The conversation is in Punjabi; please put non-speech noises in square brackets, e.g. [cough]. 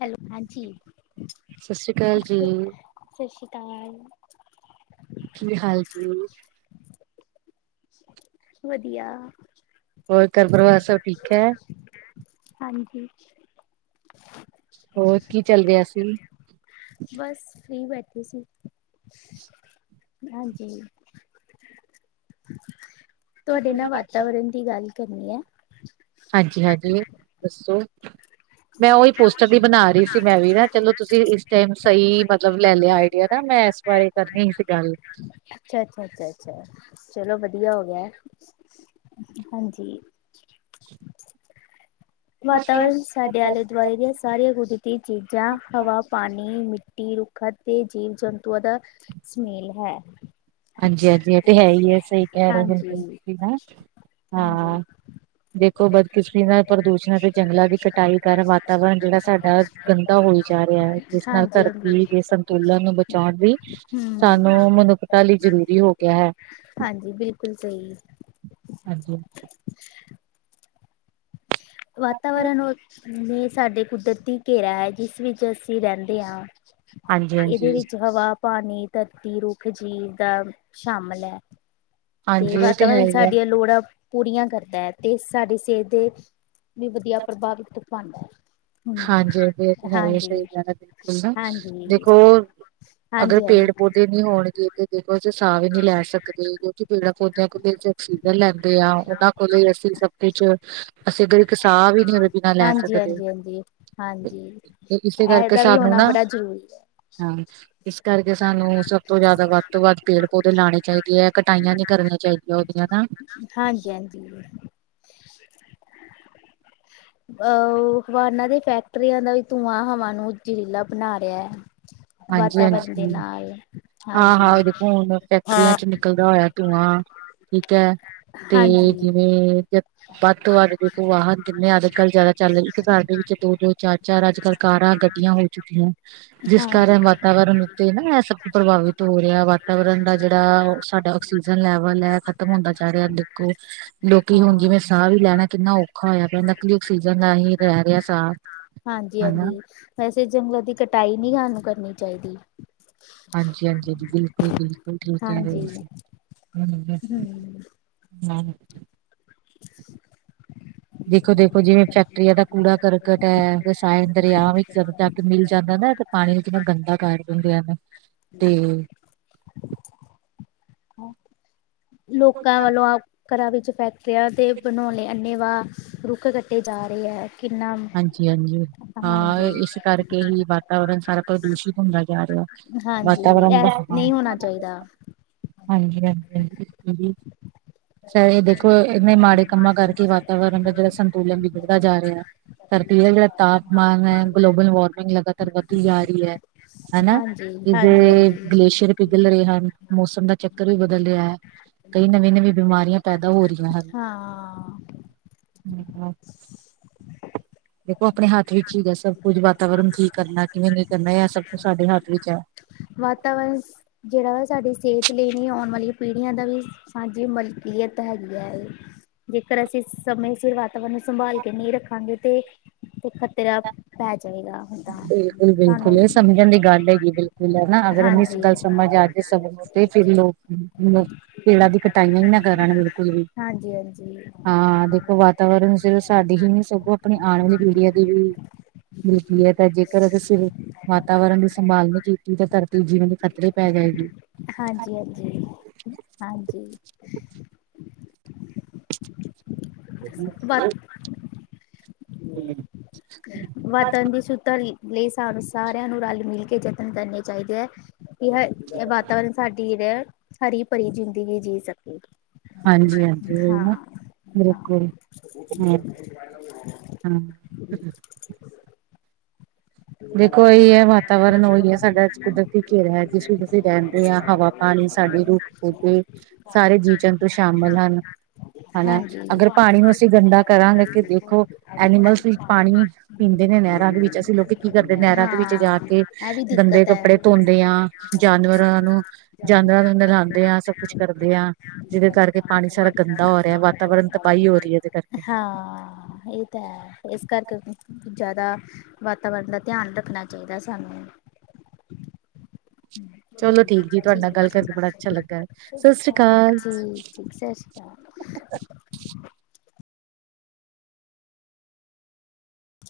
ਹੈਲੋ ਹਾਂਜੀ ਸ੍ਰੀ ਅਕਾਲ ਜੀ, ਸਤਿ ਸ਼੍ਰੀ ਅਕਾਲ। ਕੀ ਹਾਲ ਜੀ? ਵਧੀਆ। ਹੋਰ ਘਰ ਪਰਿਵਾਰ ਸਭ ਠੀਕ ਹੈ? ਹਾਂਜੀ। ਹੋਰ ਕੀ ਚੱਲ ਰਿਹਾ ਸੀ? ਬਸ। ਬੈਠੇ ਸੀ। ਹਾਂਜੀ। ਤੁਹਾਡੇ ਨਾਲ ਵਾਤਾਵਰਨ ਦੀ ਗੱਲ ਕਰਨੀ ਐ। ਹਾਂਜੀ ਹਾਂਜੀ ਦੱਸੋ। [unintelligible] ਮੈਂ ਉਹੀ ਅੱਛਾ ਪੋਸਟਰ ਦੀ ਬਣਾ ਰਹੀ ਸੀ ਮੈਂ ਵੀ ਨਾ ਚਲੋ ਤੁਸੀਂ ਇਸ ਟਾਈਮ ਸਹੀ ਮਤਲਬ ਲੈ ਲਿਆ ਆਈਡੀਆ ਨਾ ਮੈਂ ਇਸ ਬਾਰੇ ਕਰਨੀ ਸੀ ਗੱਲ। ਅੱਛਾ ਅੱਛਾ ਅੱਛਾ ਚਲੋ ਵਧ ਧੀਆ ਹੋ ਗਿਆ। ਹਾਂਜੀ। ਵਾਤਾਵਰਨ ਸਾਡੇ ਆਲੇ ਦੁਆਲੇ ਦੀਆਂ ਸਾਰੀਆਂ ਕੁਦਰਤੀ ਚੀਜ਼ਾਂ ਹਵਾ ਪਾਣੀ ਮਿੱ ਕੀ ਰੁੱਖਾ ਤੇ ਜੀਵ ਜੰਤੂਆਂ ਦਾ ਸੁਮੇਲ ਹੈ। ਹਾਂਜੀ ਹਾਂਜੀ ਇਹ ਤੇ ਹੈ ਹੀ ਏ। ਸਹੀ ਕਹਿ ਰਹੇ ਹੋ ਹਾਂਜੀ ਤੁਸੀ ਨਾ ਹਾਂਜੀ ਹਾਂ। ਦੇਖੋ ਬਦਕਿਸ਼ਮੀ ਨਾਲ ਪ੍ਰਦੂਸ਼ ਸ਼ਨੀ ਅਤੇ ਜੰਗਲਾਂ ਦੀ ਕਟਾਈ ਕਾਰਨ ਵਾਤਾਵਰਨ ਜਿਹੜਾ ਸਾਡਾ ਗੰਦਾ ਹੋਈ ਜਾ ਰਿਹਾ ਹੈ ਜਿਸ ਨਾਲ ਧਰਤੀ ਦੇ ਸੰਤੁਲਨ ਨੂੰ ਬਚਾਉਣ ਲਈ ਸਾਨੂੰ ਮਨੁੱਖ ਹਾਂਜੀ ਬਿਲਕੁਲ ਸਹੀ ਅਜੇ [inaudible] ਵਾਤਾਵਰਨ ਸਾਡੇ ਕੁਦਰਤੀ ਘੇਰਾ ਹੈ ਜਿਸ ਵਿੱਚ ਅਸੀਂ ਰਹਿੰਦੇ ਹਾਂ ਹਾਂਜੀ, ਇਹਦੇ ਹਾਂਜੀ, ਵਿੱਚ ਹਵਾ ਪਾਣੀ ਧਰਤੀ ਰੁੱਖ ਜੀ ਦਾ ਸ਼ਾਮਿਲ ਹੈ। ਤੇ ਹਾਂਜੀ ਇਹ ਹੈ ਵਾਤਾਵਰਨ ਹੀ ਹੈ। ਸਾਡੀਆਂ ਲੋੜਾਂ ਪੂਰੀਆਂ ਕਰਦਾ ਹੈ ਤੇ ਸਾਡੀ ਸਿਹਤ ਦੇ ਵੀ ਵਧੀਆ ਪ੍ਰਭਾਵਿ ਪਾਉਂਦਾ ਹੈ। ਹਮ ਹਾਂਜੀ ਬਿਲਕੁਲ ਸਹੀ ਹਾਂਜੀ ਕਿਹਾ ਦੇਖੋ ਨਾ ਹਾਂਜੀ ਦਖੋਰ ਅਗਰ ਹਾਂਜੀ ਹਾਂਜੀ ਪੇੜ ਪੌਦੇੇ ਨੀ ਹੋਣਗੇ ਤੇ ਦੇਖੋ ਅਸੀਂ ਸਾਹ ਵੀ ਨਹੀਂ ਲੈ ਸਕਦੇ ਪੇੜਾਂ ਪੌਦਿਆਂ ਆਕਸੀਜਨ ਲੈਂਦੇ ਆ ਉਹਨਾਂ ਕੋਲ ਅਸੀਂ ਸਭ ਕੁਛ ਅਸੀਂ ਕਿਸਾਨ ਆ ਵੀ ਨੀ ਉਹਦੇ ਬਿਨਾਂ ਲੈ ਹਾਂਜੀ ਸਕਦੇ ਹਾਂਜੀ ਹਾਂਜੀ ਹਾਂਜੀ ਤੇ ਇਸੇ ਕਰਕੇ ਇਹਦਾ ਵੀ ਸਾਨੂੰ ਹੋਣਾ ਨਾ ਬੜਾ ਜ਼ਰੂਰੀ ਹੈ ਹਾਂ ਇਸ ਕਰਕੇ ਸਾਨੂੰ ਸਭ ਤੋਂ ਜ਼ਿਆਦਾ ਵੱਧ ਤੋਂ ਵੱਧ ਪੇੜ ਪੌਦੇ ਲਾਉਣੇ ਚਾਹੀਦੇ ਹੈ ਕਟਾਈਆਂ ਨੀ ਕਰਨੀਆਂ ਚਾਹੀਦੀਆਂ ਉਹਦੀਆਂ ਨਾ ਹਾਂਜੀ ਹਾਂਜੀ ਅਹ ਅਵਾਨਾ ਦੇ ਫੈਕਟਰੀਆਂ ਦਾ ਵੀ ਧੂੰਆਂ ਹਵਾ ਨੂੰ ਜਰੀਲਾ ਬਣਾ ਰਿਹਾ ਹੈ। ਹਾਂਜੀ ਵਾਤਾਵਰਨ ਦੇ ਹਾਂਜੀ ਨਾਲ ਹਾਂ ਹਾਂਜੀ ਹਾਂ ਦੇਖੋ ਹੁਣ ਫੈਕਟਰੀਆਂ ਚ ਨਿਕਲਦਾ ਹੋਇਆ ਧੂੰਆਂ ਠੀਕ ਹੈ ਤੇ ਹਾਂਜੀ ਜਿਵੇਂ ਜ ਵਦ ਤੋਂ ਵਦ ਦੇਖੋ ਵਾਹਨ ਕਿੰਨੇ ਅੱਜ ਕੱਲ੍ਹ ਜ਼ਿਆਦਾ ਚੱਲ ਰਹੇ ਹਨ ਇੱਕ ਸਾਡੇ ਦੋ ਦੋ ਚਾਰ ਚਾਰ ਅੱਜ ਕੱਲ ਕਾਰਾਂ ਗੱਡੀਆਂ ਹੋ ਚੁੱਕੀਆਂ ਜਿਸ ਹਾਂਜੀ ਕਾਰਨ ਵਾਤਾਵਰਨ ਤੇ ਨਾ ਇਹ ਸਭ ਪ੍ਰਭਾਵਿਤ ਹੋ ਰਿਹਾ ਵਾਤਾਵਰਨ ਦਾ ਜਿਹੜਾ ਸਾਡਾ ਆਕਸੀਜਨ ਲੈਵਲ ਹੈ ਖਤਮ ਹੁੰਦਾ ਜਾ ਰਿਆ ਦੇਖੋ ਲੋਕੀ ਹੁਣ ਹਾਂ ਜਿਵੇਂ ਸਾਹ ਵੀ ਲੈਣਾ ਕਿੰਨਾ ਔਖਾ ਹੋਇਆ ਪਿਆ ਨਕਲੀ ਆਔਕਸੀਜਨ ਨਾਲ ਹੀ ਰਹਿ ਕਰਿਆ ਸਾ ਹਾਂਜੀ ਹਾਂਜੀ ਵੈਸੇ ਜੰਗਲ ਦੀ ਕਟਾਈ ਨਹੀਂ ਹਨੂ ਕਰਨੀ ਚਾਹੀਦੀ ਹਾਂਜੀ ਹਾਂਜੀ ਬਿਲਕੁਲ ਬਿਲਕੁਲ ਠੀਕ ਕਹਿ ਰਹੇ ਹਾਂਜੀ ਨਹੀਂ ਹਮ ਦੇਖੋ ਦੇਖੋ ਜਿਵੇਂ ਫੈਕਟਰੀਆਂ ਦਾ ਕੂੜਾ ਕਰਕਟ ਹੈ ਰਸਾਇਣ ਦਰਿਆ ਵੀ ਜਿਆਦਾ ਜਾ ਮਿਲ ਜਾਂਦਾ ਪਾਣੀ ਵਿੱਚ ਗੰਦਾ ਕਰ ਦਿੰਦੇ ਨੇ ਤੇ ਲੋਕਾਂ ਵੱਲੋਂ ਆ ਘਰਾ ਵਿੱਚ ਫੈਕਟਰੀਆਂ 'ਤੇ ਬਣਾਉਣੇ ਅੰਨੇ ਵਾਹ ਰੁੱਖ ਕੱਟੇ ਜਾ ਰਹੇ ਹੈ। ਕਿੰਨਾ ਹਾਂਜੀ ਹਾਂਜੀ ਹਾਂ ਹਾਂਜੀ ਇਸ ਕਰਕੇ ਹੀ ਵਾਤਾਵਰਨ ਸਾਰਾ ਪ੍ਰਦੂਸ਼ਿਤ ਹੁੰਦਾ ਜਾ ਰਿਹਾ ਹਾਂਜੀ ਵਾਤਾਵਰਨ ਦਾ ਇਹ ਹਾਂ ਨਹੀਂ ਹਾਂਜੀ ਹੋਣਾ ਚਾਹੀਦਾ ਹਾਂਜੀ ਹਾਂਜੀ ਹਾਂਜੀ ਇਹ ਦੇਖੋ ਇਹਨੇ ਮਾੜੇ ਕੰਮਾਂ ਕਰਕੇ ਵਾਤਾਵਰਨ ਦਾ ਜਿਹੜਾ ਸੰਤੁਲਨ ਵੀ ਵੱਧਦਾ ਜਾ ਰਿਹਾ ਸਰਦੀ ਦਾ ਤਾਪਮਾਨ ਹੈ ਗਲੋਬਲ ਵਾਰਮਿੰਗ ਲਗਾਤਾਰ ਵੱਧਦੀ ਜਾ ਰਹੀ ਹੈ। ਹਨਾ ਹਾਂਜੀ ਹਾਂਜੀ ਇਹਦੇ ਹਾਂਜੀ ਗਲੇਸ਼ੀਅਰ ਪਿਘਲ ਰਹੇ ਹਨ ਮੌਸਮ ਦਾ ਚੱਕਰ ਵੀ ਬਦਲ ਰਿਹਾ ਹੈ ਕਈ ਨਵੀਂ ਨਵੀਂ ਬਿਮਾਰੀਆਂ ਪੈਦਾ ਹੋ ਰਹੀਆਂ ਹਨ। ਹਾਂ ਠੀਕ ਹੈ ਦੇਖੋ ਆਪਣੇ ਹੱਥ ਵਿੱਚ ਹੈ ਸਭ ਕੁਝ ਵਾਤਾਵਰਨ ਠੀਕ ਕਰਨਾ ਕਿਵੇਂ ਨਹੀਂ ਕਰਨਾ ਇਹ ਸਭ ਕੁਛ ਸਾਡੇ ਹੱਥ ਵਿੱਚ ਹੈ। ਵਾਤਾਵਰਨ ਜਿਹੜਾ ਵਾ ਸਾਡੀ ਸਿਹਤ ਲਈ ਨਹੀਂ ਪੀੜੀਆਂ ਦਾ ਵੀ ਸਾਂਝੀ ਮਲਕੀਅਤ ਹੈਗੀ ਹੈ ਜੇਕਰ ਅਸੀਂ ਸਮੇਂ ਸਿਰ ਉਨੂੰ ਸੰਭਾਲ ਕੇ ਨਹੀਂ ਰੱਖਾਂਗੇ ਤੇ ਪੱਤੇ ਦਾ ਪੈ ਜਾਏਗਾ ਹੁੰਦਾ ਬਿਲਕੁਲ ਸਾਨੂੰ ਬਿਲਕੁਲ ਇਹ ਸਮਝਣ ਦੀ ਗੱਲ ਹੈਗੀ ਬਿਲਕੁਲ ਹੈ ਨਾ ਅਗਰ ਇੰਨੀ ਹਾਂਜੀ। ਹਾਂਜੀ ਗੱਲ ਸਮਝ ਆ ਜਾਵੇ ਸਗੋਂ ਤੇ ਫਿਰ ਲੋਕ ਪੇੜਾਂ ਦੀ ਕਟਾਈਆਂ ਹੀ ਨਾ ਕਰਨ ਬਿਲਕੁਲ ਵੀ ਹਾਂਜੀ ਹਾਂ ਦੇਖੋ ਵਾਵਰਨ ਜਦੋਂ ਸਾਡੀ ਹੀ ਨੀ ਸਗੋਂ ਆਪਣੀ ਆਉਣ ਵਾਲੀ ਪੀੜੀਆਂ ਦੀ ਵੀ ਬਿਲ ਹੈ ਤਾਂ ਜੇਕਰ ਅਗ ਸਿਰ ਵਾਤਾਵਰਨ ਦੀ ਸੰਭਾਲ ਨਹੀਂ ਕੀਤੀ ਤਾਂ ਧਰਤੀ ਜੀਵਨ ਦੀ ਖਤ ਹਾਂਜੀ ਹਾਂਜੀ ਹਾਂਜੀ ਵਾ [inaudible] ਹਮ [inaudible] ਵਾਤਾਵਰਨ ਦੇ ਸੂੱਤਾ ਲਈ, ਲਈ ਸਾਨੂੰ ਸਾਰਿਆਂ ਨੂੰ ਰਲ-ਮਿਲ ਕੇ ਯਤਨ ਕਰਨੇ ਚਾਹੀਦੇ ਐ। ਕਿ ਹੈ, ਵਾਤਾਵਰਨ ਸਾਡੀ ਰਹਿ, ਹਰੀ-ਭਰੀ ਜ਼ਿੰਦਗੀ ਜੀ ਸਕੇ। ਹਾਂਜੀ-ਹਾਂਜੀ, ਓ ਹਾਂ ਨਾ '' ਹਾਂ। ਬਿਲਕੁਲ! ਹਮ-ਹਮ। ਦੇਖੋ ਓਹੀਹੀ ਹੈ, ਵਾਤਾਵਰਨ ਉਹੀ ਹੈ, ਸਾਡਾ ਕੁਦਰਤੀ ਘੇਰਾ ਐ, ਜਿਸ ਵਿੱਚ ਅਸੀਂ ਰਹਿੰਦੇ ਆਂ! ਹਵਾ-ਪਾਣੀ ਸਾਡੇ ਰੁੱਖ-ਪੌਦੇ! ਸਾਰੇ ਜੀਅ-ਜੰਤੂ ਸ਼ਾਮਿਲ ਹਨ। ਹਨਾ ਹਾਂਜੀ-ਹਾਂਜੀ, ਅਗਰ ਪਾਣੀ ਨੂੰ ਹ ਅਸੀਂ ਗੰਦਾ ਕਰਾਂਗੇ ਕਿ ਦੇਖੋ ਪਹਿ ਪਾਣੀ ਹ [unintelligible] ਇਹਨਾਂ ਨਹਿਰਾਂ ਦੇ ਵਿੱਚ ਅਸੀਂ ਲੋਕੀ ਕੀ ਕਰਦੇ! ਨਹਿਰਾਂ ਦੇ ਵਿੱਚ ਜਾ ਹਾਂ ਕੇ ਇਹ ਵੀ ਗੰਦੇ ਦਿੱਕਤ ਹੈ ਕੱਪੜੇ ਧੋਂਦੇ ਆ, ਜਾਨਵਰਾਂ ਨੂੰ ਜਾਂ ਅੰਦਰ ਲਾਂਦੇ ਆਂ, ਸਭ ਕੁੱਛ ਕਰਦੇ ਆਂ, ਜਿਹਦੇ ਕਰਕੇ ਪਾਣੀ ਸਾਰਾ ਗੰਦਾ ਹੋ ਰਿਆ, ਵਾਤਾਵਰਨ ਤਬਾਹੀ ਹੋ ਰਹੀ ਹੈ ਇਹਦੇ ਕਰਕੇ ਹਾਂ, ਇਹ ਤਾਂ ਹੈ! ਇਸ ਕਰਕੇ ਜਾ਼ਦਾ ਵਾਤਾਵਰਨ ਦਾ ਧਿਆਨ ਰੱਖਣਾ ਚਾਹੀਦਾ ਸਾਨੂੰ। ਚਲੋ ਠੀਕ ਜੀ, ਤੁਹਾਡੇ ਨਾਲ ਠੀਕ ਗੱਲ ਕਰਕੇ, ਠੀਕ ਬੜਾ ਅੱਛਾ ਲੱਗਾ ਸਸ੍ਰੀ ਕਾਲ। ਸਤਿ ਸ਼੍ਰੀ ਅਕਾਲ [inaudible] [inaudible]